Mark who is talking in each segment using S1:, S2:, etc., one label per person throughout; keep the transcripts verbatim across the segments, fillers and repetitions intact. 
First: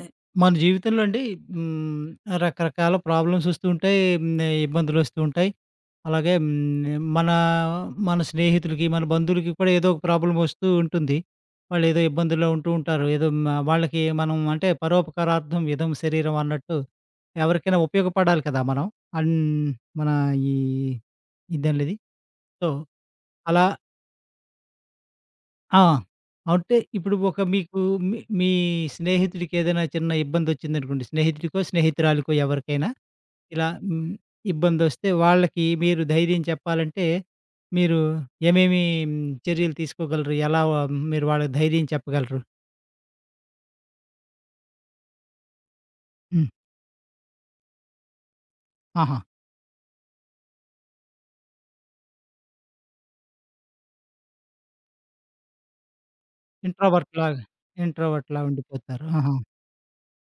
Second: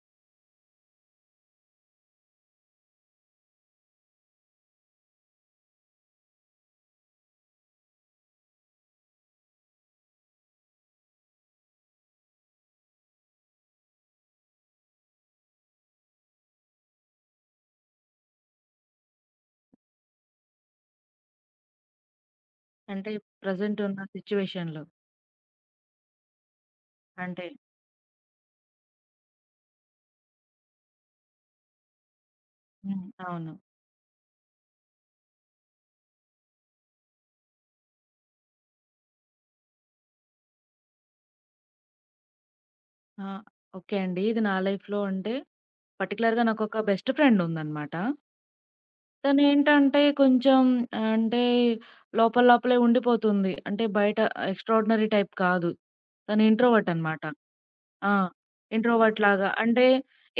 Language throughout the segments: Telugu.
S1: ఎ మన జీవితంలో అండి. హ్మ్. రకరకాల ప్రాబ్లమ్స్ వస్తూ ఉంటాయి. హ్మ్. ఇబ్బందులు వస్తూ ఉంటాయి. అలాగే. హ్మ్. మన, మన స్నేహితులకి, మన బంధువులకి కూడా ఏదో ఒక ప్రాబ్లమ్ వస్తూ ఉంటుంది. వాళ్ళు ఏదో ఇబ్బందుల్లో ఉంటూ ఉంటారు. ఏదో మ వాళ్ళకి మనం అంటే పరోపకారార్థం ఇదం శరీరం అన్నట్టు ఎవరికైనా ఉపయోగపడాలి కదా! మనం. అన్ మన ఈ ఇదేంటిది? సో
S2: అంటే
S1: అలా
S2: ప్రెజెంట్ ఉన్న సిట్యుయేషన్‌లో.
S1: ఆ! అంటే ఇప్పుడు ఒక
S2: అంటే
S1: మీకు మీ మీ స్నేహితుడికేదైనా చిన్న ఇబ్బందొచ్చిందనుకోండి, స్నేహితుడికో, స్నేహితురాలికో ఎవరికైనా
S2: హ్మ్. అవును.
S1: ఇలా హ్మ్, ఇబ్బందొస్తే వాళ్ళకి మీరు ధైర్యం చెప్పాలంటే, మీరు ఏమేమి చర్యలు తీసుకోగలరు? ఎలా మీరు వాళ్ళకి ధైర్యం చెప్పగలరు?
S2: ఆ! ఓకే అండి. ఇది నా లైఫ్‌లో అంటే పర్టిక్యులర్‌గా
S1: హ్మ్.
S2: నాకొక బెస్ట్ ఫ్రెండ్ ఉందనమాట.
S1: ఆహా!
S2: తనేంటంటే కొంచెం అంటే లోపల లోపలే ఉండిపోతుంది. అంటే బయట ఎక్స్ట్రార్డినరీ టైప్ కాదు. తను ఇంట్రోవర్ట్ అనమాట.
S1: ఇంట్రోవర్ట్‌లాగా
S2: ఆ!
S1: ఇంట్రోవర్ట్‌లా ఉండిపోతారు.
S2: ఇంట్రోవర్ట్
S1: ఆహా!
S2: లాగా. అంటే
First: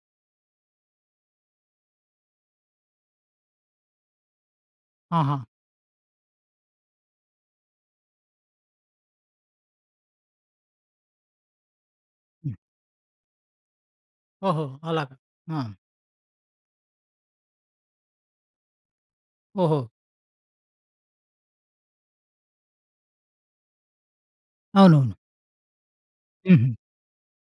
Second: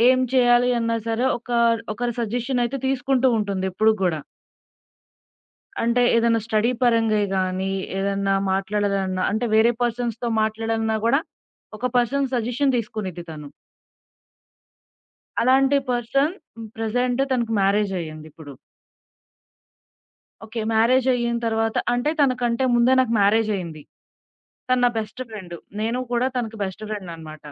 S2: ఏం చేయాలి అన్నా సరే ఒక ఒకరి సజెషన్ అయితే తీసుకుంటూ ఉంటుంది ఎప్పుడు గూడా.
S1: ఆహా!
S2: అంటే ఏదైనా స్టడీ పరంగాయి గానీ, ఏదన్నా మాట్లాడాలన్నా అంటే వేరే పర్సన్స్‌తో మాట్లాడాలన్నా గూడా, ఒక పర్సన్
S1: హ్మ్.
S2: సజెషన్ తీసుకునిద్ది తను.
S1: ఓహో! అలాగా. ఆ!
S2: అలాంటి పర్సన్ హ్మ్, ప్రెజెంట్ తనకు మ్యారేజ్ అయ్యిందిప్పుడు.
S1: ఓహో!
S2: ఓకే. మ్యారేజ్ అయిన తర్వాత అంటే తనకంటే ముందే నాకు మ్యారేజ్ అయింది. తను నా
S1: అవునవును.
S2: Best friend. నేను కూడా తనకి
S1: హుహు.
S2: బెస్ట్ ఫ్రెండ్ అనమాట.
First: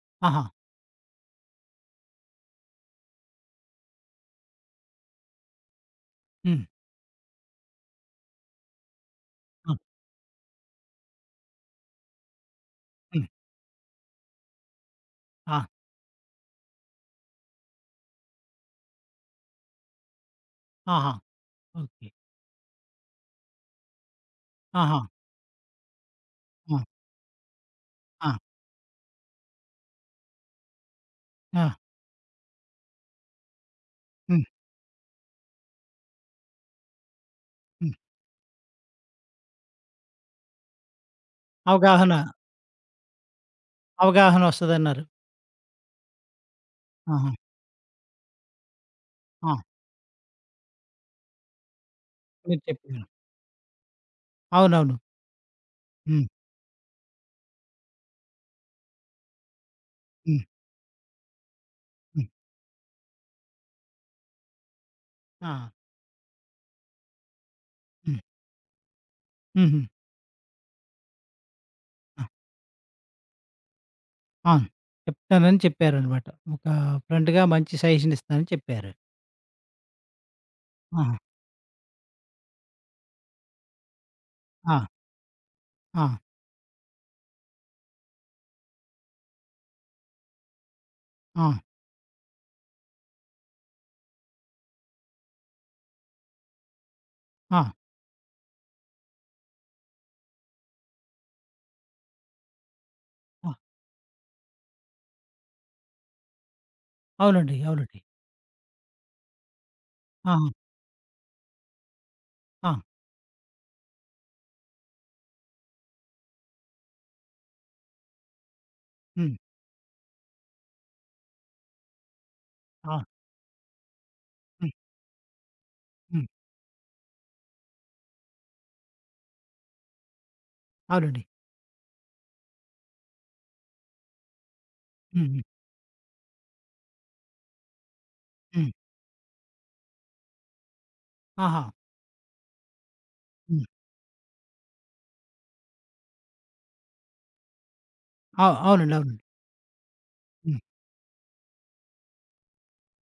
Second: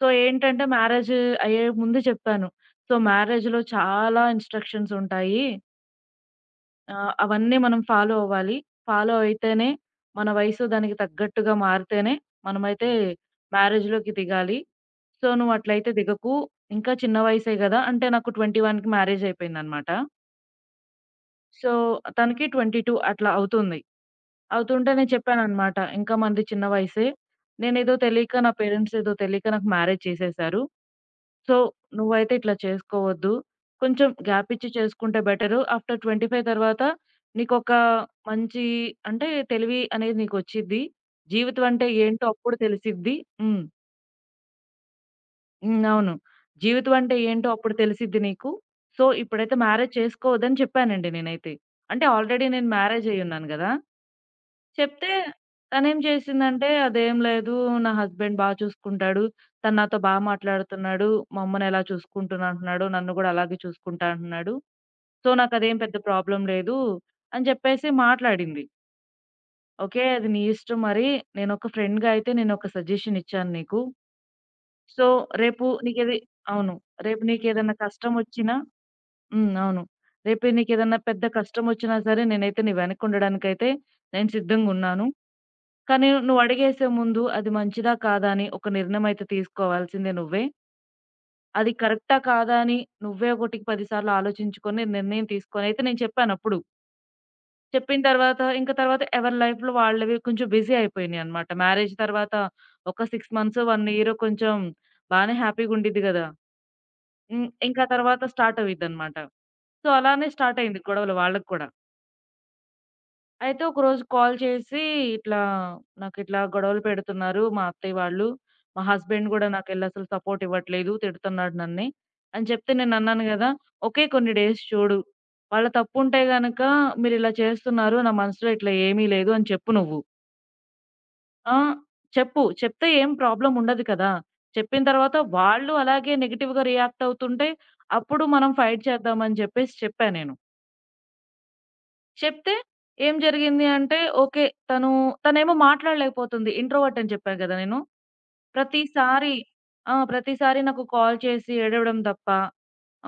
S2: సో,
S1: ఆహా!
S2: ఏంటంటే మ్యారేజ్ అయ్యే ముందు చెప్పాను. సో, మ్యారేజ్‌లో చాలా ఇన్‌స్ట్రక్షన్స్ ఉంటాయి.
S1: హ్మ్.
S2: ఆ! అవన్నీ మనం ఫాలో అవ్వాలి. ఫాలో అయితేనే
S1: ఆ!
S2: మన వయసు దానికి తగ్గట్టుగా మారితేనే మనమైతే
S1: హ్మ్.
S2: మ్యారేజ్‌లోకి దిగాలి. సో,
S1: ఆ!
S2: నువ్వట్లయితే దిగకు. ఇంకా చిన్న వయసే గదా! అంటే నాకు ఇరవై ఒకటికి మ్యారేజ్ అయిపోయిందనమాట.
S1: ఆహా!
S2: So,
S1: okay.
S2: తనకి ఇరవై రెండు అట్లా అవుతుంది. అవుతుంటే
S1: ఆహా!
S2: నేను చెప్పాననమాట. ఇంకా మనది చిన్న
S1: ఆ!
S2: వయసే. నేనేదో
S1: ఆ!
S2: తెలియక నా పేరెంట్స్ ఏదో తెలియక నాకు మ్యారేజ్ చేసేసారు. సో,
S1: ఆ!
S2: నువ్వైతే ఇట్లా చేసుకోవద్దు. కొంచెం
S1: హ్మ్.
S2: గ్యాప్ ఇచ్చి చేసుకుంటే బెటరు. ఆఫ్టర్ ఇరవై ఐదు తర్వాత నీకొక
S1: హ్మ్.
S2: మంచి అంటే తెలివి అనేది నీకొచ్చిద్ది. జీవితం అంటే
S1: అవగాహన,
S2: ఏంటో అప్పుడు తెలిసిద్ది. హ్మ్.
S1: అవగాహనొస్తదన్నారు.
S2: హ్మ్. అవును. జీవితం అంటే
S1: ఆహా!
S2: ఏంటో అప్పుడు తెలిసిద్ది నీకు. సో,
S1: ఆ!
S2: ఇప్పుడైతే మ్యారేజ్ చేసుకోవద్దని చెప్పానండి నేనైతే. అంటే ఆల్రెడీ
S1: మీరు
S2: నేను
S1: చెప్పారు.
S2: మ్యారేజ్ అయ్యున్నాను గదా!
S1: అవునవును.
S2: చెప్తే తనేం
S1: హ్మ్.
S2: చేసిందంటే, "అదేం లేదు, నా హస్బెండ్ బా చూసుకుంటాడు. తను నాతో బా
S1: హ్మ్.
S2: మాట్లాడుతున్నాడు. మా అమ్మని ఎలా
S1: హ్మ్.
S2: చూసుకుంటున్నా అంటున్నాడో నన్ను గూడా అలాగే చూసుకుంటా అంటున్నాడు. సో,
S1: ఆ!
S2: నాకదేం పెద్ద ప్రాబ్లమ్ లేదు" అని చెప్పేసి
S1: హ్మ్.
S2: మాట్లాడింది.
S1: హుహు.
S2: "ఓకే. అది నీ ఇష్టం మరి. నేనొక ఫ్రెండ్‌గా
S1: ఆ!
S2: అయితే నేనొక సజెషన్ ఇచ్చాను నీకు.
S1: అవును.
S2: సో,
S1: చెప్తానని
S2: రేపు నీకేది"
S1: చెప్పారనమాట. ఒక
S2: అవును. "రేపు
S1: ఫ్రెండ్‌గా
S2: నీకేదన్నా
S1: మంచి సజెషన్ ఇస్తానని
S2: కష్టమొచ్చినా"
S1: చెప్పారు.
S2: హ్మ్. అవును. "రేపు నీకేదన్నా
S1: ఆహా!
S2: పెద్ద కష్టమొచ్చినా సరే నేనైతే నీ వెనకుండడానికైతే నేను
S1: ఆ!
S2: సిద్ధంగున్నాను.
S1: ఆ!
S2: కానీ నువ్వడిగేసే ముందు అది మంచిదా? కాదా? అని ఒక నిర్ణయం అయితే తీసుకోవాల్సిందే నువ్వే.
S1: ఆ!
S2: అది కరెక్టా? కాదా? అని నువ్వే ఒకటికి పది సార్లు ఆలోచించుకొని నిర్ణయం తీసుకొని అయితే నేను చెప్పానప్పుడు.
S1: ఆ!
S2: చెప్పిన తర్వాత ఇంక తర్వాత ఎవరి లైఫ్‌లో వాళ్ళవి కొంచెం బిజీ అయిపోయినియనమాట. మ్యారేజ్ తర్వాత ఒక ఆరు
S1: ఆ!
S2: మంత్స్, ఒక ఇయర్ కొంచెం బానే హ్యాపీ‌గుండిద్ది గదా! హ్మ్.
S1: అవునండి.
S2: ఇంకా
S1: అవునండి.
S2: తర్వాత స్టార్ట్ అవుయిద్దనమాట. సో, అలానే
S1: ఆహా!
S2: స్టార్ట్ అయింది గొడవలు వాళ్ళకి కూడా.
S1: ఆ!
S2: అయితే ఒకరోజు కాల్ చేసి, "ఇట్లా నాకిట్లా గొడవలు పెడుతున్నారు మా అత్తయ్య వాళ్ళు. మా హస్బెండ్
S1: హ్మ్.
S2: గూడా నాకెళ్ళసలు సపోర్ట్ ఇవ్వట్లేదు. తిడుతున్నాడు నన్ని" అని చెప్తే
S1: ఆ!
S2: నేనన్నాను గదా! "ఓకే, కొన్ని డేస్
S1: హ్మ్.
S2: చూడు. వాళ్ళ తప్పుంటే
S1: హ్మ్.
S2: గనక, మీరిలా చేస్తున్నారు. నా మనసులో ఇట్లా ఏమీ లేదు అని చెప్పు నువ్వు.
S1: అవునండి.
S2: ఆ! చెప్పు. చెప్తే ఏం ప్రాబ్లమ్ ఉండదు కదా! చెప్పిన తర్వాత
S1: హ్మ్. హ్మ్.
S2: వాళ్ళు అలాగే నెగెటివ్‌గా రియాక్ట్ అవుతుంటే, అప్పుడు మనం
S1: హ్మ్.
S2: ఫైట్ చేద్దామని జెప్పేసి చెప్పా నేను.
S1: ఆహా!
S2: చెప్తే ఏం
S1: హ్మ్.
S2: జరిగింది అంటే, ఓకే. తను తనేమో మాట్లాడలేకపోతుంది. ఇంట్రోవర్ట్ అని చెప్పా గదా! నేను.
S1: అవు అవునండి. అవునండి.
S2: ప్రతిసారి ఆ!
S1: హ్మ్.
S2: ప్రతిసారి నాకు కాల్ చేసి ఏడవడం తప్ప,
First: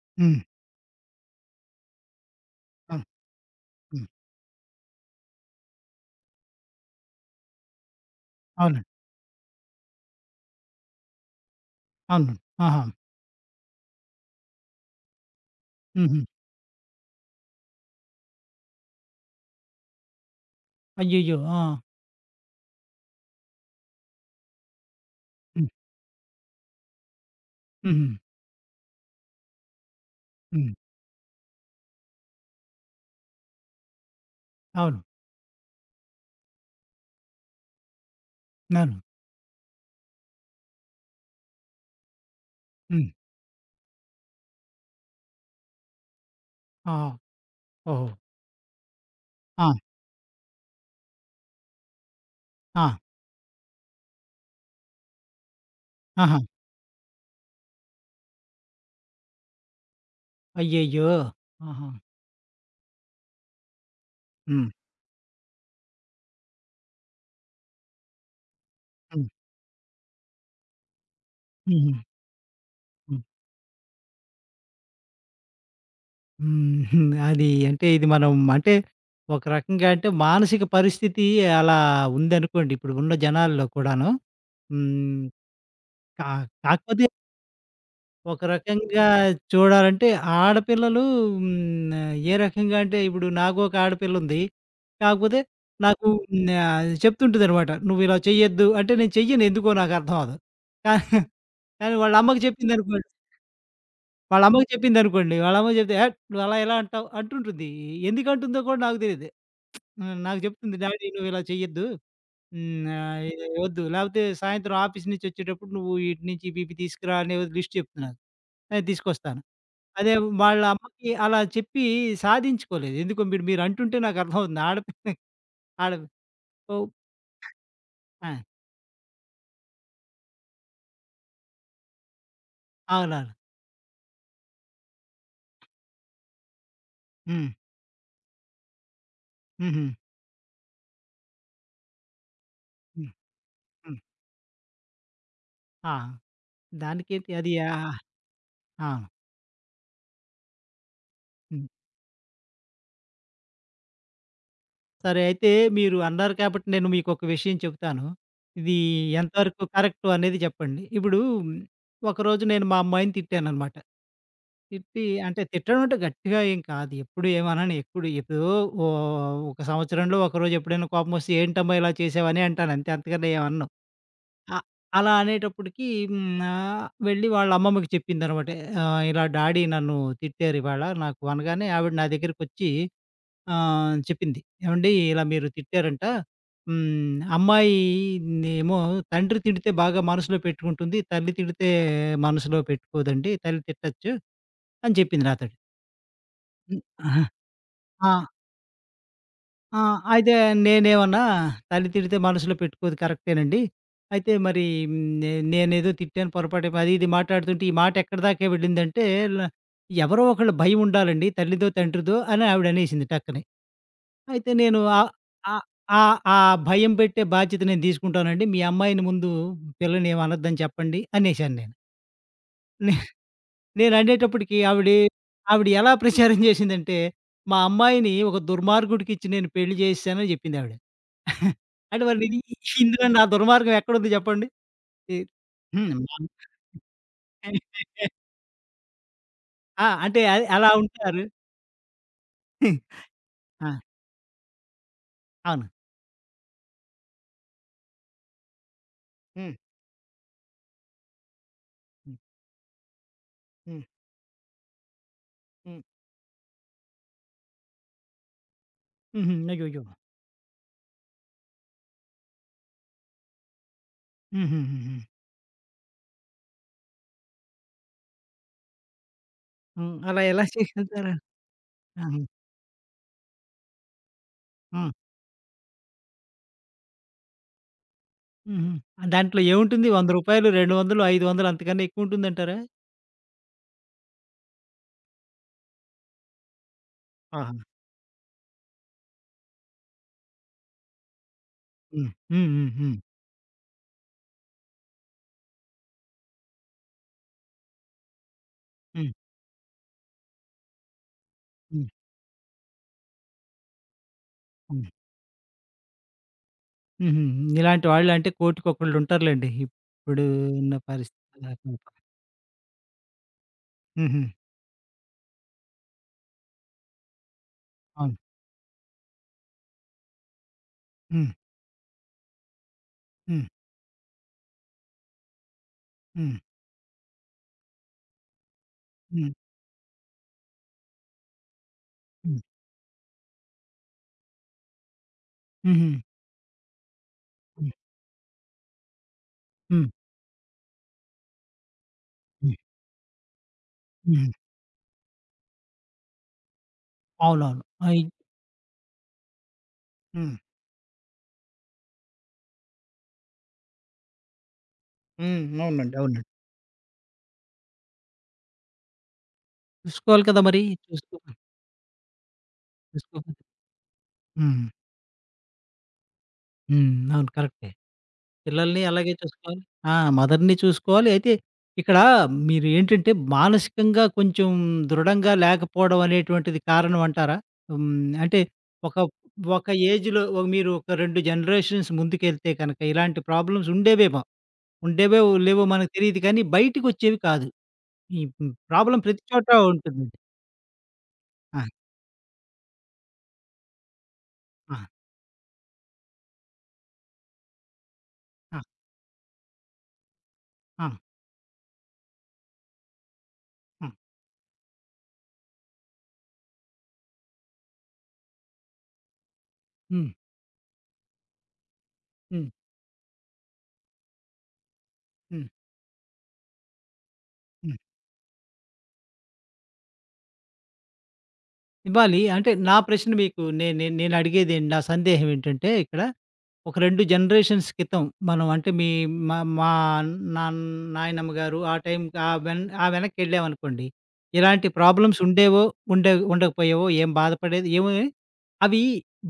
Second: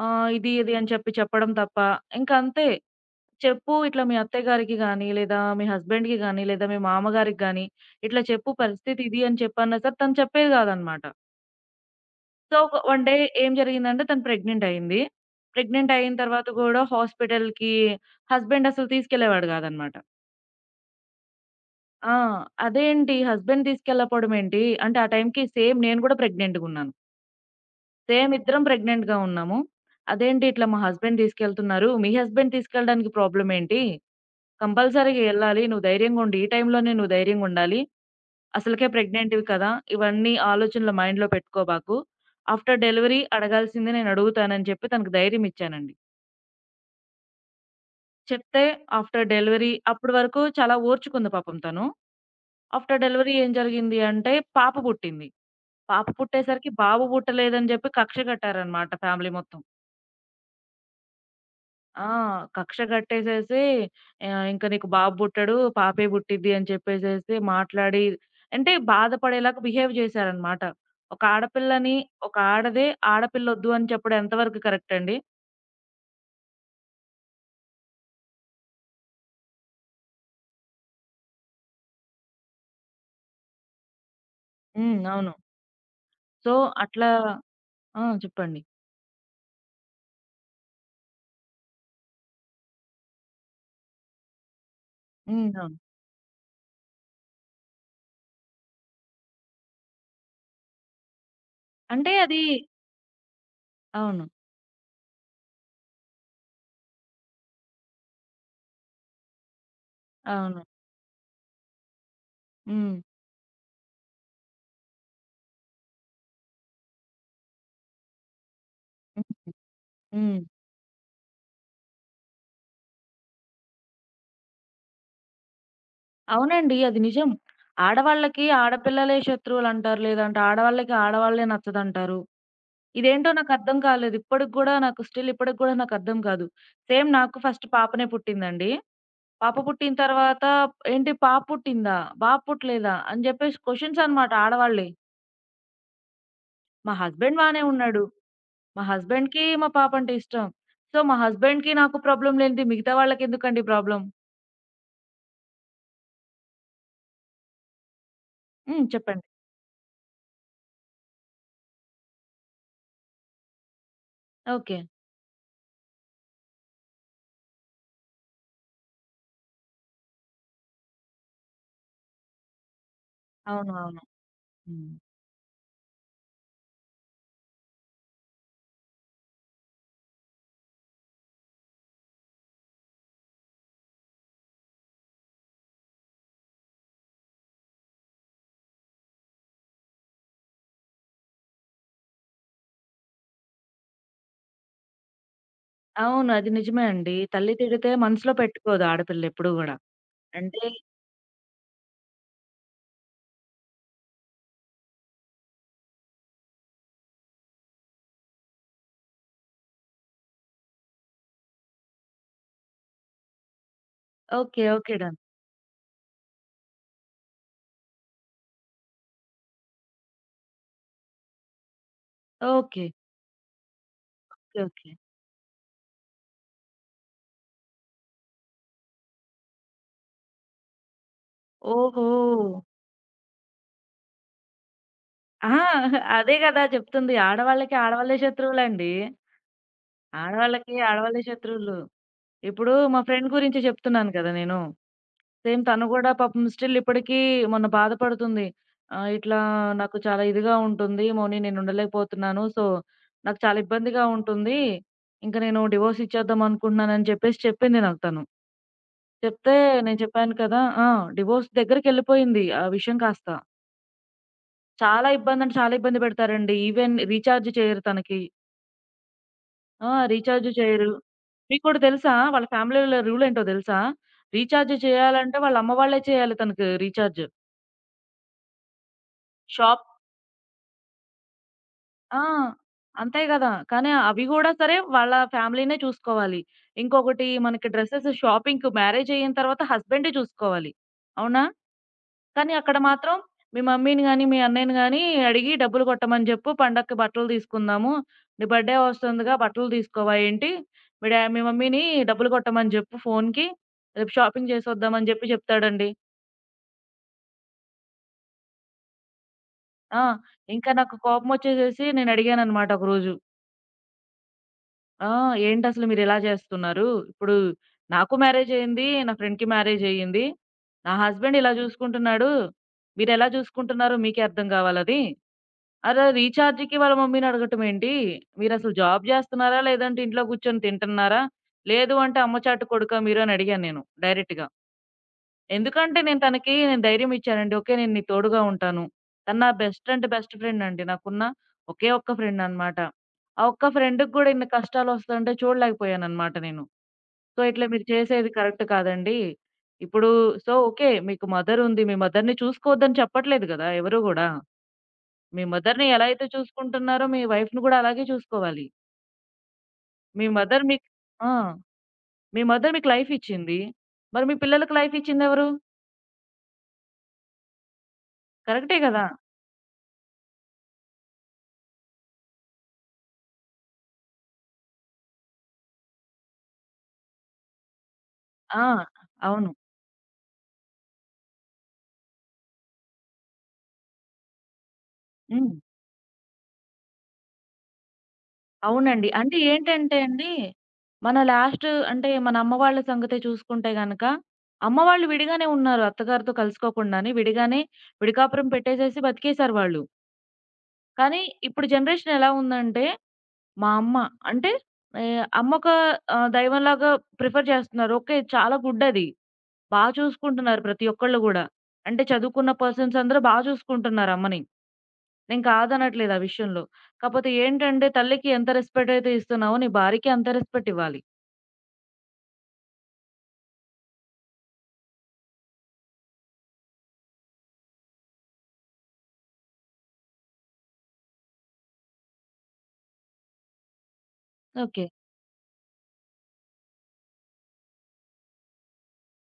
S2: ఆహ్,
S1: హ్మ్.
S2: ఇది, ఇది అని చెప్పి చెప్పడం తప్ప ఇంకంతే.
S1: అవును.
S2: చెప్పు ఇట్లా
S1: హ్మ్.
S2: మీ అత్తయ్య గారికి గానీ, లేదా మీ హస్బెండ్‌కి గానీ, లేదా మీ మామగారికి గానీ, ఇట్లా చెప్పు,
S1: అవునండి.
S2: పరిస్థితి ఇది అని చెప్పన్నా సరే తను చెప్పేది గాదనమాట.
S1: అవును.
S2: సో, ఒక
S1: ఆహా!
S2: వన్ డే ఏం జరిగిందంటే తను ప్రెగ్నెంట్ అయింది. ప్రెగ్నెంట్ అయిన
S1: హుహు.
S2: తర్వాత గూడా హాస్పిటల్‌కి హస్బెండ్ అసలు తీసుకెళ్ళేవాడు గాదనమాట.
S1: అయ్యయ్యో! ఆ!
S2: ఆ! అదేంటి హస్బెండ్ తీసుకెళ్ళకపోవడం ఏంటి? అంటే ఆ టైంకి
S1: హ్మ్.
S2: సేమ్ నేను కూడా ప్రెగ్నెంట్‌గున్నాను.
S1: హుహు.
S2: సేమ్ ఇద్దరం ప్రెగ్నెంట్‌గా ఉన్నాము. అదేంటి ఇట్లా
S1: హ్మ్.
S2: మా హస్బెండ్ తీసుకెళ్తున్నారు. మీ హస్బెండ్ తీసుకెళ్ళడానికి ప్రాబ్లమ్ ఏంటి?
S1: అవును.
S2: కంపల్సరీగా ఎళ్ళాలి. నువ్వు ధైర్యంగా ఉండు. ఈ టైంలోనే నువ్వు ధైర్యంగా ఉండాలి. అసలుకే
S1: అవును.
S2: ప్రెగ్నెంట్‌వి కదా! ఇవన్నీ ఆలోచనలు మైండ్‌లో పెట్టుకోబాకు. ఆఫ్టర్
S1: హ్మ్.
S2: డెలివరీ అడగాల్సింది నేను అడుగుతానని చెప్పి తనకు ధైర్యం ఇచ్చానండి.
S1: ఆ! ఓహో!
S2: చెప్తే ఆఫ్టర్
S1: ఆ!
S2: డెలివరీ అప్పటి వరకు చాలా ఓర్చుకుంది పాపం తను.
S1: ఆ!
S2: ఆఫ్టర్ డెలివరీ ఏం జరిగింది అంటే పాప పుట్టింది. పాప
S1: ఆహా!
S2: పుట్టేసరికి బాబు పుట్టలేదని జెప్పి కక్ష గట్టారనమాట ఫ్యామిలీ మొత్తం.
S1: అయ్యయ్యో! ఆహా!
S2: ఆ! కక్ష గట్టేసేసి ఆహ్, ఇంక
S1: హ్మ్.
S2: నీకు బాబు పుట్టడు, పాపే పుట్టిద్ది అని చెప్పేసేసి మాట్లాడి అంటే
S1: హ్మ్.
S2: బాధపడేలాగా బిహేవ్ జేశారనమాట. ఒక
S1: హుహు.
S2: ఆడపిల్లని ఒక ఆడదే
S1: హ్మ్.
S2: ఆడపిల్లొద్దు అని చెప్పడం ఎంతవరకు కరెక్ట్ అండి?
S1: హుహు. అది అంటే ఇది మనం అంటే ఒక రకంగా అంటే మానసిక పరిస్థితి అలా ఉందనుకోండి ఇప్పుడు ఉన్న జనాల్లో కూడాను.
S2: హ్మ్.
S1: హ్మ్.
S2: అవును.
S1: కా
S2: సో,
S1: కాకపోతే
S2: అట్లా ఆ!
S1: ఒక
S2: చెప్పండి.
S1: రకంగా చూడాలంటే ఆడపిల్లలు హ్మ్, ఏ రకంగా అంటే ఇప్పుడు నాకు ఒక ఆడపిల్ల ఉంది. కాకపోతే
S2: హ్మ్. అవును.
S1: నాకు హ్మ్, ఆహ్, చెప్తుంటదనమాట. "నువ్వు ఇలా చెయ్యొద్దు" అంటే నేను చెయ్యను, ఎందుకో నాకు అర్థం అవ్వదు. కా కానీ
S2: అంటే
S1: వాళ్ళ అమ్మకి
S2: అది
S1: చెప్పిందనుకోండి.
S2: అవును.
S1: వాళ్ళ అమ్మకి చెప్పిందనుకోండి వాళ్ళ అమ్మకి చెప్తే, "ఏహ్! నువ్వు అలా ఎలా అంటావు" అంటుంటుంది. ఎందుకంటుందో కూడా నాకు తెలీదు. హ్మ్, నాకు
S2: అవును.
S1: చెప్తుంది, "డాడీ నువ్వు ఇలా చెయ్యొద్దు. హ్మ్,
S2: హ్మ్.
S1: ఆహ్, ఇది వద్దు, లేకపోతే సాయంత్రం ఆఫీస్ నుంచి వచ్చేటప్పుడు నువ్వు ఈటి నుంచి ఇవి ఇవి తీసుకురా" అనే లిస్ట్ చెప్తున్నారు. నేను తీసుకొస్తాను.
S2: హ్మ్.
S1: అదే
S2: హ్మ్.
S1: వాళ్ళ అమ్మకి అలా చెప్పి సాధించుకోలేదు. ఎందుకో, మీరు మీరు అంటుంటే నాకు అర్థమవుతుంది. ఆడపిల్ల ఆడ ఓ
S2: అవునండి. అది నిజం.
S1: ఆ!
S2: ఆడవాళ్ళకి ఆడపిల్లలే శత్రువులంటారు. లేదంటే ఆడవాళ్ళకి ఆడవాళ్ళే నచ్చదంటారు. ఇదేంటో
S1: అవునవును.
S2: నాకర్థం కాలేదు. ఇప్పటికి గూడా నాకు స్టిల్ ఇప్పటికి గూడా నాకర్థం కాదు. సేమ్ నాకు
S1: హ్మ్.
S2: ఫస్ట్ పాపనే పుట్టిందండి. పాప
S1: హుహు.
S2: పుట్టిన తర్వాత ఏంటి పాప పుట్టిందా? బాబు పుట్టలేదా?
S1: హ్మ్.
S2: అని జెప్పేసి
S1: హ్మ్.
S2: క్వెషన్స్ అనమాట ఆడవాళ్ళే.
S1: ఆ!
S2: మా
S1: దానికేంటి
S2: హస్బెండ్
S1: అది,
S2: బానే
S1: ఆహ్,
S2: ఉన్నాడు. మా
S1: ఆ!
S2: హస్బెండ్‌కి మా పాప అంటే ఇష్టం. సో, మా
S1: హ్మ్.
S2: హస్బెండ్‌కి నాకు ప్రాబ్లమ్ లేనిది మిగతా వాళ్ళకెందుకండి ప్రాబ్లమ్?
S1: సరే, అయితే మీరు అన్నారు కాబట్టి నేను మీకొక విషయం చెప్తాను. ఇది
S2: హ్మ్. చెప్పండి.
S1: ఎంతవరకు కరెక్టు అనేది చెప్పండి. ఇప్పుడు ఒకరోజు నేను మా అమ్మాయిని తిట్టాననమాట.
S2: ఓకే.
S1: తిట్టి అంటే, తిట్టడం అంటే గట్టిగా ఏం కాదు. ఎప్పుడు ఏమనను. ఎప్పుడు ఎప్పుడో ఓ ఒక సంవత్సరంలో ఒకరోజు ఎప్పుడైనా కోపమొస్తే "ఏంటమ్మా! ఇలా చేసావని" అంటాను, అంతే. అంతకన్నా ఏమనను.
S2: అవును. అవును.
S1: అ
S2: హ్మ్.
S1: అలా అనేటప్పటికి హ్మ్. ఆహ్, వెళ్ళి వాళ్ళ అమ్మమ్మకి చెప్పిందనమాట. ఆహ్, "ఇలా డాడీ నన్ను తిట్టారు ఇవాళ నాకు" అనగానే ఆవిడ నా దగ్గరికొచ్చి ఆహ్, చెప్పింది. "ఏవండీ, ఇలా మీరు తిట్టారంట. హ్మ్. అమ్మాయి నేమో తండ్రి తిడితే బాగా మనసులో పెట్టుకుంటుంది. తల్లి తిడితే మనసులో పెట్టుకోదండి. తల్లి తిట్టొచ్చు" అని చెప్పింది నాతోటి.
S2: అవును. అది
S1: హ్మ్.
S2: నిజమే అండి.
S1: ఆహా!
S2: తల్లి తిడితే
S1: ఆ!
S2: మనసులో పెట్టుకోదు ఆడపిల్ల ఎప్పుడు గూడా.
S1: ఆ! అయితే
S2: అంటే
S1: నేనేమన్నా, తల్లి తిడితే మనసులో పెట్టుకోదు కరెక్టేనండి. అయితే మరి, హ్మ్, నే నేనేదో తిట్టాను, పొరపాటే, అది ఇది మాట్లాడుతుంటే ఈ మాట ఎక్కడిదాకా వెళ్ళిందంటే, ల ఎవరో ఒకళ్ళ భయం ఉండాలండి, తల్లిదో, తండ్రిదో అని ఆవిడనేసింది టక్కని. అయితే
S2: ఓకే.
S1: నేను,
S2: ఓకే.
S1: ఆహ్,
S2: డన్.
S1: ఆహ్, ఆహ్, ఆ భయం పెట్టే బాధ్యత నేను తీసుకుంటానండి. మీ అమ్మాయిని ముందు పిల్లని ఏమి అనొద్దని చెప్పండి అనేసాను నేను.
S2: ఓకే.
S1: నేననేటప్పటికి
S2: ఓకే. ఓకే.
S1: ఆవిడ, ఆవిడ ఎలా ప్రచారం చేసిందంటే, "మా అమ్మాయిని ఒక దుర్మార్గుడికిచ్చి నేను పెళ్లి చేసేసానని" జెప్పిందావిడ. అంటే
S2: ఓహో!
S1: మరి ఇది, ఇందులో నా దుర్మార్గం ఎక్కడుంది జెప్పండి? ఈ
S2: అహా!
S1: హ్మ్. మనం
S2: అదే గదా! చెప్తుంది. ఆడవాళ్ళకి ఆడవాళ్ళే శత్రువులండి.
S1: ఆ! అంటే అది అలా
S2: ఆడవాళ్ళకి ఆడవాళ్ళే
S1: ఉంటారు.
S2: శత్రువులు. ఇప్పుడు మా ఫ్రెండ్ గురించి
S1: ఆ!
S2: చెప్తున్నాను కదా! నేను. సేమ్
S1: అవును.
S2: తను గూడా పాపం స్టిల్ ఇప్పటికి మొన్న బాధపడుతుంది. ఆహ్, ఇట్లా
S1: హ్మ్.
S2: నాకు చాలా ఇదిగా ఉంటుంది. మౌని నేను
S1: హ్మ్.
S2: ఉండలేకపోతున్నాను. సో, నాకు చాలా
S1: హ్మ్.
S2: ఇబ్బందిగా ఉంటుంది. ఇంక నేను
S1: హ్మ్.
S2: డివోర్స్ ఇచ్చేద్దాం అనుకుంటున్నాను అని చెప్పేసి చెప్పింది నాకు తను.
S1: హుహు.
S2: చెప్తే
S1: అయ్యయ్యో!
S2: నేను చెప్పాను కదా! ఆ! డివోర్స్ దగ్గరికెళ్ళిపోయింది ఆ విషయం కాస్త.
S1: హుహుహుహు.
S2: చాలా ఇబ్బంది అంటే చాలా ఇబ్బంది పెడతారండి. ఈవెన్ రీచార్జ్ చేయరు తనకి. ఆ!
S1: హ్మ్. అలా ఎలా
S2: రీచార్జ్ చేయరు.
S1: చేయగలుగుతారు?
S2: మీకు కూడా తెలుసా?
S1: ఆహా!
S2: వాళ్ళ ఫ్యామిలీలో రూల్ ఏంటో తెలుసా? రీచార్జ్
S1: ఆ!
S2: చేయాలంటే వాళ్ళ అమ్మ వాళ్ళే చేయాలి తనకి రీచార్జ్.
S1: హుహు. దాంట్లో
S2: షాప్
S1: ఏముంటుంది? రూ. వంద, రూ. రెండు వందలు, ఐదు వందలు అంతకన్నా
S2: ఆ!
S1: ఎక్కువుంటుందంటారా?
S2: అంతే గదా! కానీ అవి గూడా సరే వాళ్ళ ఫ్యామిలీనే చూసుకోవాలి. ఇంకొకటి
S1: ఆహా!
S2: మనకి డ్రెసెస్ షాపింగ్‌కి మ్యారేజ్ అయిన తర్వాత హస్బెండే చూసుకోవాలి. అవునా?
S1: హ్మ్. హ్మ్.
S2: కానీ
S1: హ్మ్.
S2: అక్కడ
S1: హ్మ్.
S2: మాత్రం మీ మమ్మీని గాని, మీ అన్నయ్యని గాని అడిగి డబ్బులు కొట్టమని జెప్పు. పండక్కి బట్టలు తీసుకుందాము. నీ బర్త్‌డే
S1: హ్మ్.
S2: వస్తుందిగా బట్టలు తీసుకోవా ఏంటి? మీ డా మీ మమ్మీని
S1: హ్మ్.
S2: డబ్బులు కొట్టమని జెప్పు ఫోన్‌కి. రేపు షాపింగ్
S1: హ్మ్.
S2: చేసొద్దాం అని జెప్పి జెప్తాడండి.
S1: హుహు. ఇలాంటి వాళ్ళు అంటే కోటికొకళ్ళు ఉంటారులెండి.
S2: ఆ!
S1: ఇప్పుడు
S2: ఇంకా
S1: ఉన్న
S2: నాకు
S1: పరిస్థితి కాకుండా.
S2: కోపమొచ్చేసేసి నేను అడిగాననమాట ఒకరోజు.
S1: హుహు.
S2: ఆ! ఏంటసలు మీరిలా చేస్తున్నారు? ఇప్పుడు నాకు
S1: అవును.
S2: మ్యారేజ్ అయింది. నా ఫ్రెండ్‌కి మ్యారేజ్ అయ్యింది. నా
S1: హ్మ్.
S2: హస్బెండ్ ఇలా చూసుకుంటున్నాడు. మీరెలా
S1: హ్మ్.
S2: చూసుకుంటున్నారో మీకే అర్థం గావాలది. అరె!
S1: హ్మ్.
S2: రీచార్జ్‌కి వాళ్ళ మమ్మీని అడగటం ఏంటి? మీరసలు జాబ్
S1: హ్మ్.
S2: జేస్తున్నారా? లేదంటే ఇంట్లో కూర్చొని తింటున్నారా? లేదు అంటే అమ్మ
S1: హ్మ్.
S2: చాటు కొడుకా మీరు అని అడిగాను నేను డైరెక్ట్‌గా.
S1: హుహు.
S2: ఎందుకంటే నేను తనకి నేను ధైర్యం ఇచ్చానండి. ఓకే.
S1: హ్మ్.
S2: నేను నీకు తోడుగా ఉంటాను. తను నా బెస్ట్
S1: హ్మ్.
S2: అంటే బెస్ట్ ఫ్రెండ్ అండి. నాకున్న ఒకే ఒక్క ఫ్రెండ్
S1: హ్మ్.
S2: అన్నమాట. ఆ ఒక్క ఫ్రెండ్‌కి గూడా
S1: హ్మ్.
S2: ఇన్ని కష్టాలొస్తుంటే చూడలేకపోయానన్నమాట నేను. సో,
S1: అవునవును.
S2: ఇట్లా మీరు
S1: అయి
S2: చేసేది కరెక్ట్ కాదండి. ఇప్పుడు
S1: హ్మ్.
S2: So, okay. మీకు మదర్ ఉంది. మీ మదర్‌ని చూసుకోవద్దని చెప్పట్లేదు గదా! ఎవరు గూడా. మీ
S1: హ్మ్.
S2: మదర్‌ని
S1: అవునండి.
S2: ఎలా
S1: అవునండి.
S2: అయితే చూసుకుంటున్నారో మీ వైఫ్‌ని గూడా అలాగే చూసుకోవాలి.
S1: చూసుకోవాలి
S2: మీ
S1: కదా! మరి.
S2: మదర్ మీకు
S1: చూసుకో
S2: ఆ! మీ మదర్ మీకు లైఫ్
S1: చూసుకోకపోతే
S2: ఇచ్చింది. మరి మీ
S1: హ్మ్.
S2: పిల్లలకి లైఫ్ ఇచ్చిందెవరు?
S1: హ్మ్. అవును. కరెక్టే.
S2: కరెక్టే
S1: పిల్లల్ని
S2: గదా!
S1: అలాగే చూసుకోవాలి. ఆ! మదర్‌ని చూసుకోవాలి. అయితే ఇక్కడ మీరు ఏంటంటే, మానసికంగా కొంచెం దృఢంగా లేకపోవడం అనేటువంటిది కారణం అంటారా? హ్మ్. అంటే
S2: ఆ!
S1: ఒక,
S2: అవును.
S1: ఒక ఏజ్‌లో ఒక మీరు ఒక రెండు జనరేషన్స్ ముందుకెళ్తే కనుక ఇలాంటి ప్రాబ్లమ్స్ ఉండేవేమో, ఉండేవో
S2: హ్మ్.
S1: లేవో మనకు తెలీదు, కానీ బయటికొచ్చేవి కాదు. ఈ హ్మ్. ప్రాబ్లమ్
S2: అవునండి.
S1: ప్రతి
S2: అంటే
S1: చోట
S2: ఏంటంటే
S1: ఉంటుందండి.
S2: అండి, మన
S1: ఆ!
S2: లాస్ట్ అంటే మన అమ్మ వాళ్ళ సంగతే చూసుకుంటే గనక,
S1: ఆ!
S2: అమ్మ వాళ్ళు విడిగానే ఉన్నారు. అత్తగారితో కలుసుకోకుండానే విడిగానే విడికాపురం
S1: ఆ!
S2: పెట్టేసేసి బతికేసారు వాళ్ళు.
S1: ఆ!
S2: కానీ ఇప్పుడు జనరేషన్ ఎలా ఉందంటే మా
S1: ఆ!
S2: అమ్మ. అంటే ఆహ్, అమ్మొక ఆహ్, దైవంలాగా ప్రిఫర్ చేస్తున్నారు. ఓకే. చాలా గుడ్ అది. బా
S1: హ్మ్.
S2: చూసుకుంటున్నారు ప్రతి ఒక్కళ్ళు గూడా. అంటే
S1: హ్మ్.
S2: చదువుకున్న పర్సన్స్ అందరూ బా చూసుకుంటున్నారు అమ్మని. నేను
S1: హ్మ్.
S2: కాదనట్లేదు ఆ విషయంలో. కాపోతే
S1: హ్మ్.
S2: ఏంటంటే తల్లికి ఎంత రెస్పెక్ట్ అయితే ఇస్తున్నావో నీ భార్యకి అంతే రెస్పెక్ట్ ఇవ్వాలి.
S1: ఇవ్వాలి. అంటే నా ప్రశ్న మీకు, నే నే నేను అడిగేదేంటి, నా సందేహం ఏంటంటే, ఇక్కడ ఒక రెండు జనరేషన్స్ క్రితం మనం అంటే మీ మా మా నాన్ నాయనమ్మ గారు, ఆ టైం ఆ వెన్ ఆ వెనక్కెళ్ళామనుకోండి. ఎలాంటి
S2: ఓకే.
S1: ప్రాబ్లమ్స్ ఉండేవో, ఉండే ఉండకపోయేవో, ఏం బాధపడేది ఏమోని, అవి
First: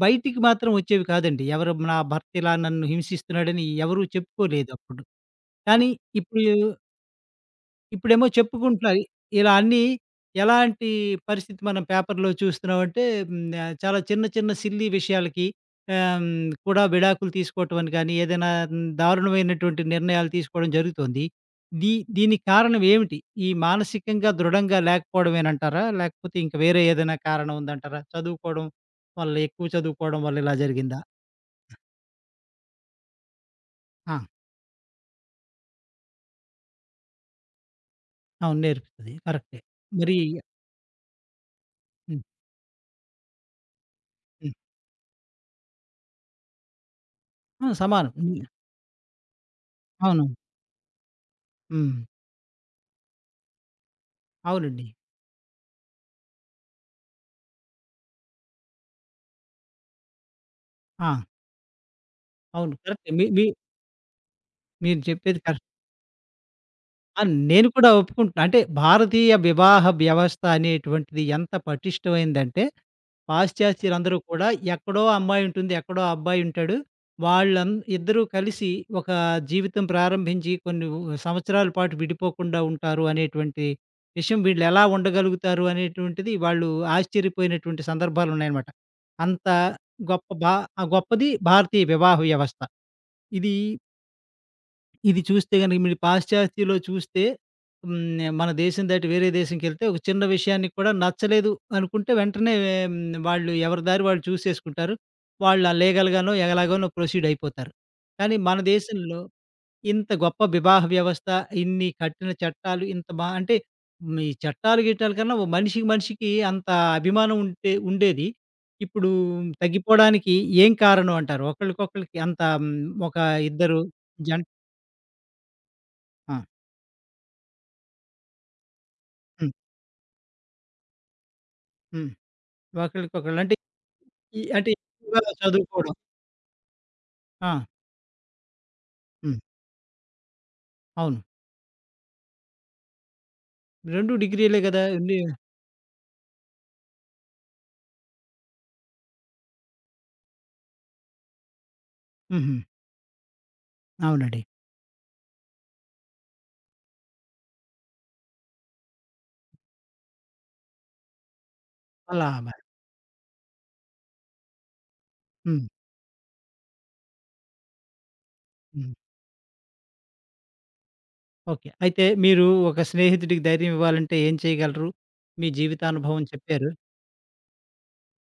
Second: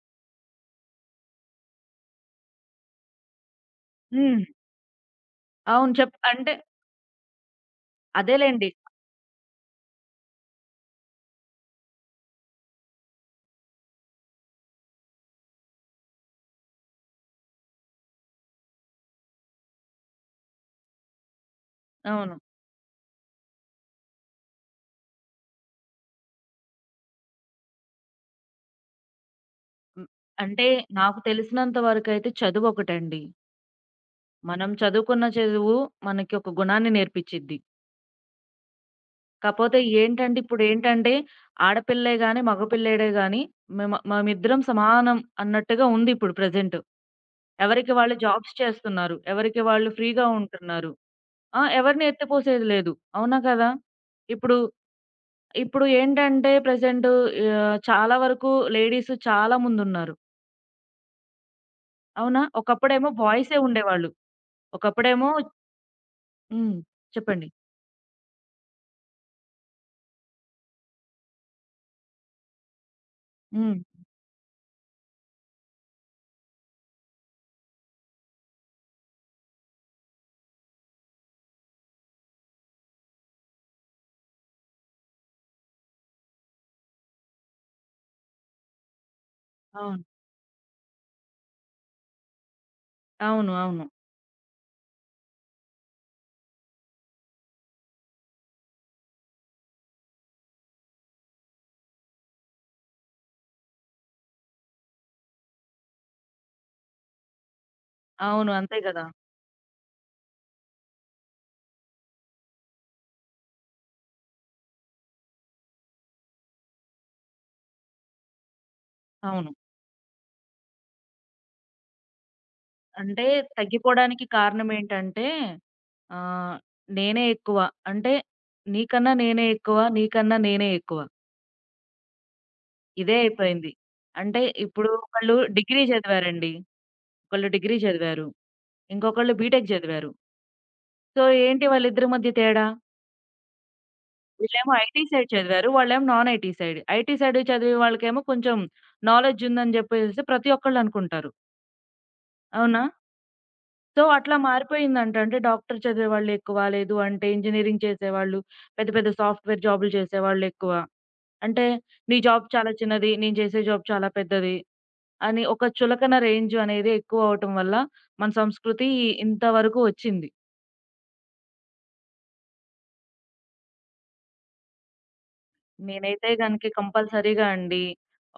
S1: బయటికి మాత్రం వచ్చేవి కాదండి. ఎవరు నా భర్త ఇలా నన్ను హింసిస్తున్నాడని ఎవరు
S2: హ్మ్.
S1: చెప్పుకోలేదప్పుడు. కానీ
S2: అవును. చెప్
S1: ఇప్పుడు,
S2: అంటే
S1: ఇప్పుడేమో
S2: అదేలెండి.
S1: చెప్పుకుంటున్నారు. ఇలా అన్నీ ఎలాంటి పరిస్థితి, మనం పేపర్‌లో చూస్తున్నామంటే, హ్మ్, ఆహ్, చాలా చిన్న చిన్న సిల్లీ విషయాలకి ఆహ్, హ్మ్, కూడా విడాకులు తీసుకోవటం అని కానీ, ఏదైనా హ్మ్, దారుణమైనటువంటి నిర్ణయాలు తీసుకోవడం జరుగుతోంది. దీ
S2: అవును.
S1: దీనికి కారణం ఏమిటి? ఈ మానసికంగా దృఢంగా లేకపోవడమేనంటారా? లేకపోతే ఇంక వేరే ఏదైనా కారణం ఉందంటారా? చదువుకోవడం వల్ల, ఎక్కువ
S2: హ్మ్.
S1: చదువుకోవడం వల్ల ఇలా
S2: అంటే
S1: జరిగిందా?
S2: నాకు తెలిసినంత వరకైతే చదువొకటండి.
S1: ఆ!
S2: మనం చదువుకున్న చదువు మనకి ఒక గుణాన్ని నేర్పిచ్చిద్ది.
S1: అవును, నేర్పుతది. కరెక్టే.
S2: కాపోతే
S1: మరి
S2: ఏంటంటే, ఇప్పుడేంటంటే ఆడపిల్లే
S1: హ్మ్.
S2: గాని, మగపిల్లాడే గాని మేమ
S1: హ్మ్.
S2: మేమిద్దరం సమానం అన్నట్టుగా ఉందిప్పుడు ప్రెజెంట్.
S1: ఆ!
S2: ఎవరికి
S1: సమానం.
S2: వాళ్ళు
S1: హ్మ్.
S2: జాబ్స్ చేస్తున్నారు. ఎవరికి వాళ్ళు
S1: అవును.
S2: ఫ్రీగా ఉంటున్నారు. ఆ!
S1: హ్మ్.
S2: ఎవరిని ఎత్తిపోసేది లేదు. అవునా కదా! ఇప్పుడు,
S1: అవునండి.
S2: ఇప్పుడు ఏంటంటే ప్రెజెంట్ ఆహ్, చాలా వరకు లేడీస్ చాలా ముందున్నారు.
S1: ఆ!
S2: అవునా?
S1: అవును.
S2: ఒకప్పుడేమో
S1: కరెక్టే. మీ మీ
S2: బాయ్సే ఉండేవాళ్ళు.
S1: మీరు
S2: ఒకప్పుడేమో
S1: చెప్పేది కరెక్ట్.
S2: హ్మ్.
S1: ఆ!
S2: చెప్పండి.
S1: నేను కూడా ఒప్పుకుంటున్నా. అంటే భారతీయ వివాహ వ్యవస్థ అనేటువంటిది ఎంత పటిష్టమైందంటే,
S2: హ్మ్.
S1: పాశ్చాత్యులందరూ కూడా, ఎక్కడో అమ్మాయి ఉంటుంది, ఎక్కడో అబ్బాయి ఉంటాడు. వాళ్ళం ఇద్దరూ కలిసి ఒక జీవితం ప్రారంభించి కొన్ని ఉ సంవత్సరాల పాటు విడిపోకుండా ఉంటారు అనేటువంటి విషయం, వీళ్ళు ఎలా ఉండగలుగుతారు అనేటువంటిది వాళ్ళు ఆశ్చర్యపోయినటువంటి సందర్భాలున్నాయనమాట. అంత
S2: అవును.
S1: గొప్ప భా ఆ! గొప్పది భారతీయ వివాహ వ్యవస్థ.
S2: అవును.
S1: ఇది
S2: అవును.
S1: ఇది చూస్తే గనుక మీరు పాశ్చాత్యలో చూస్తే, హ్మ్. మన దేశం దాటి వేరే దేశంకెళ్తే ఒక చిన్న విషయానికి కూడా నచ్చలేదు అనుకుంటే వెంటనే, హ్మ్. వాళ్ళు ఎవరి దారి వాళ్ళు చూసేసుకుంటారు. వాళ్ళు లీగల్‌గానో, ఎలాగోనో ప్రొసీడ్ అయిపోతారు. కానీ
S2: అవును.
S1: మన
S2: అంతే గదా!
S1: దేశంలో ఇంత గొప్ప వివాహ వ్యవస్థ, ఇన్ని కఠిన చట్టాలు, ఇంత బా అంటే, హ్మ్. ఈ చట్టాలు, గిట్టాల కన్నా ఓ మనిషికి, మనిషికి అంత అభిమానం ఉంటే ఉండేది. ఇప్పుడు
S2: అవును.
S1: తగ్గిపోవడానికి ఏం కారణం అంటారు? ఒకళ్ళకొకళ్ళకి అంత హ్మ్. ఒక
S2: అంటే
S1: ఇద్దరు
S2: తగ్గిపోడానికి
S1: జం
S2: కారణం ఏంటంటే
S1: ఆ!
S2: ఆహ్, నేనే ఎక్కువ. అంటే నీకన్నా నేనే
S1: హ్మ్.
S2: ఎక్కువ, నీకన్నా నేనే ఎక్కువ.
S1: హ్మ్.
S2: ఇదే
S1: ఒకళ్ళకొకళ్ళు అంటే,
S2: అయిపోయింది. అంటే
S1: ఈ అంటే
S2: ఇప్పుడు
S1: ఎక్కువగా
S2: ఒకళ్ళు డిగ్రీ
S1: చదువుకోవడం.
S2: చదివారండి. ఒకళ్ళు
S1: ఆ!
S2: డిగ్రీ చదివారు. ఇంకొకళ్ళు
S1: హ్మ్.
S2: బీటెక్ చదివారు. సో,
S1: అవును.
S2: ఏంటి వాళ్ళిద్దరి మధ్య తేడా?
S1: రెండు డిగ్రీలే
S2: వీళ్ళేమో
S1: గదా!
S2: ఐటీ
S1: ఉండి
S2: సైడ్ చదివారు. వాళ్ళేమో non IT side. IT side చదివే వాళ్ళకేమో కొంచెం నాలెడ్జ్ ఉందని చెప్పేసేసి ప్రతి ఒక్కళ్ళు అనుకుంటారు.
S1: హుహు.
S2: అవునా? సో, అట్లా
S1: అవునండి.
S2: మారిపోయిందంట. అంటే డాక్టర్ చదివేవాళ్ళెక్కువ, లేదు అంటే ఇంజినీరింగ్ చేసేవాళ్ళు, పెద్ద పెద్ద సాఫ్ట్‌వేర్ జాబులు చేసేవాళ్ళెక్కువ. అంటే నీ
S1: అలా
S2: జాబ్
S1: మరి.
S2: చాలా చిన్నది, నేను చేసే జాబ్ చాలా పెద్దది అని ఒక
S1: హ్మ్.
S2: చులకన రేంజ్ అనేది ఎక్కువ అవ్వటం వల్ల మన సంస్కృతి
S1: హ్మ్.
S2: ఇంతవరకు వచ్చింది.
S1: ఓకే. అయితే మీరు ఒక స్నేహితుడికి ధైర్యం ఇవ్వాలంటే ఏం చేయగలరు? మీ జీవితానుభవం
S2: నేనైతే
S1: చెప్పారు.
S2: గనుక కంపల్సరీగా అండి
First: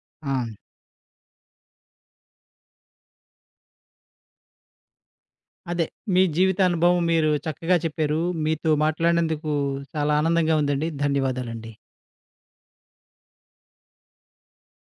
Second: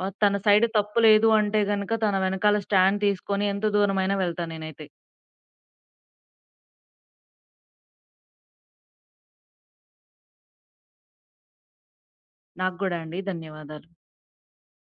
S2: ఆహ్,
S1: ఆ!
S2: తన సైడ్ తప్పు లేదు అంటే గనుక తన వెనకాల స్టాండ్ తీసుకొని ఎంత దూరమైనా వెళ్తా నేనైతే.
S1: అదే మీ జీవితానుభవం మీరు చక్కగా చెప్పారు. మీతో మాట్లాడినందుకు చాలా ఆనందంగా ఉందండి. ధన్యవాదాలండి.
S2: నాకు గూడా అండి ధన్యవాదాలు.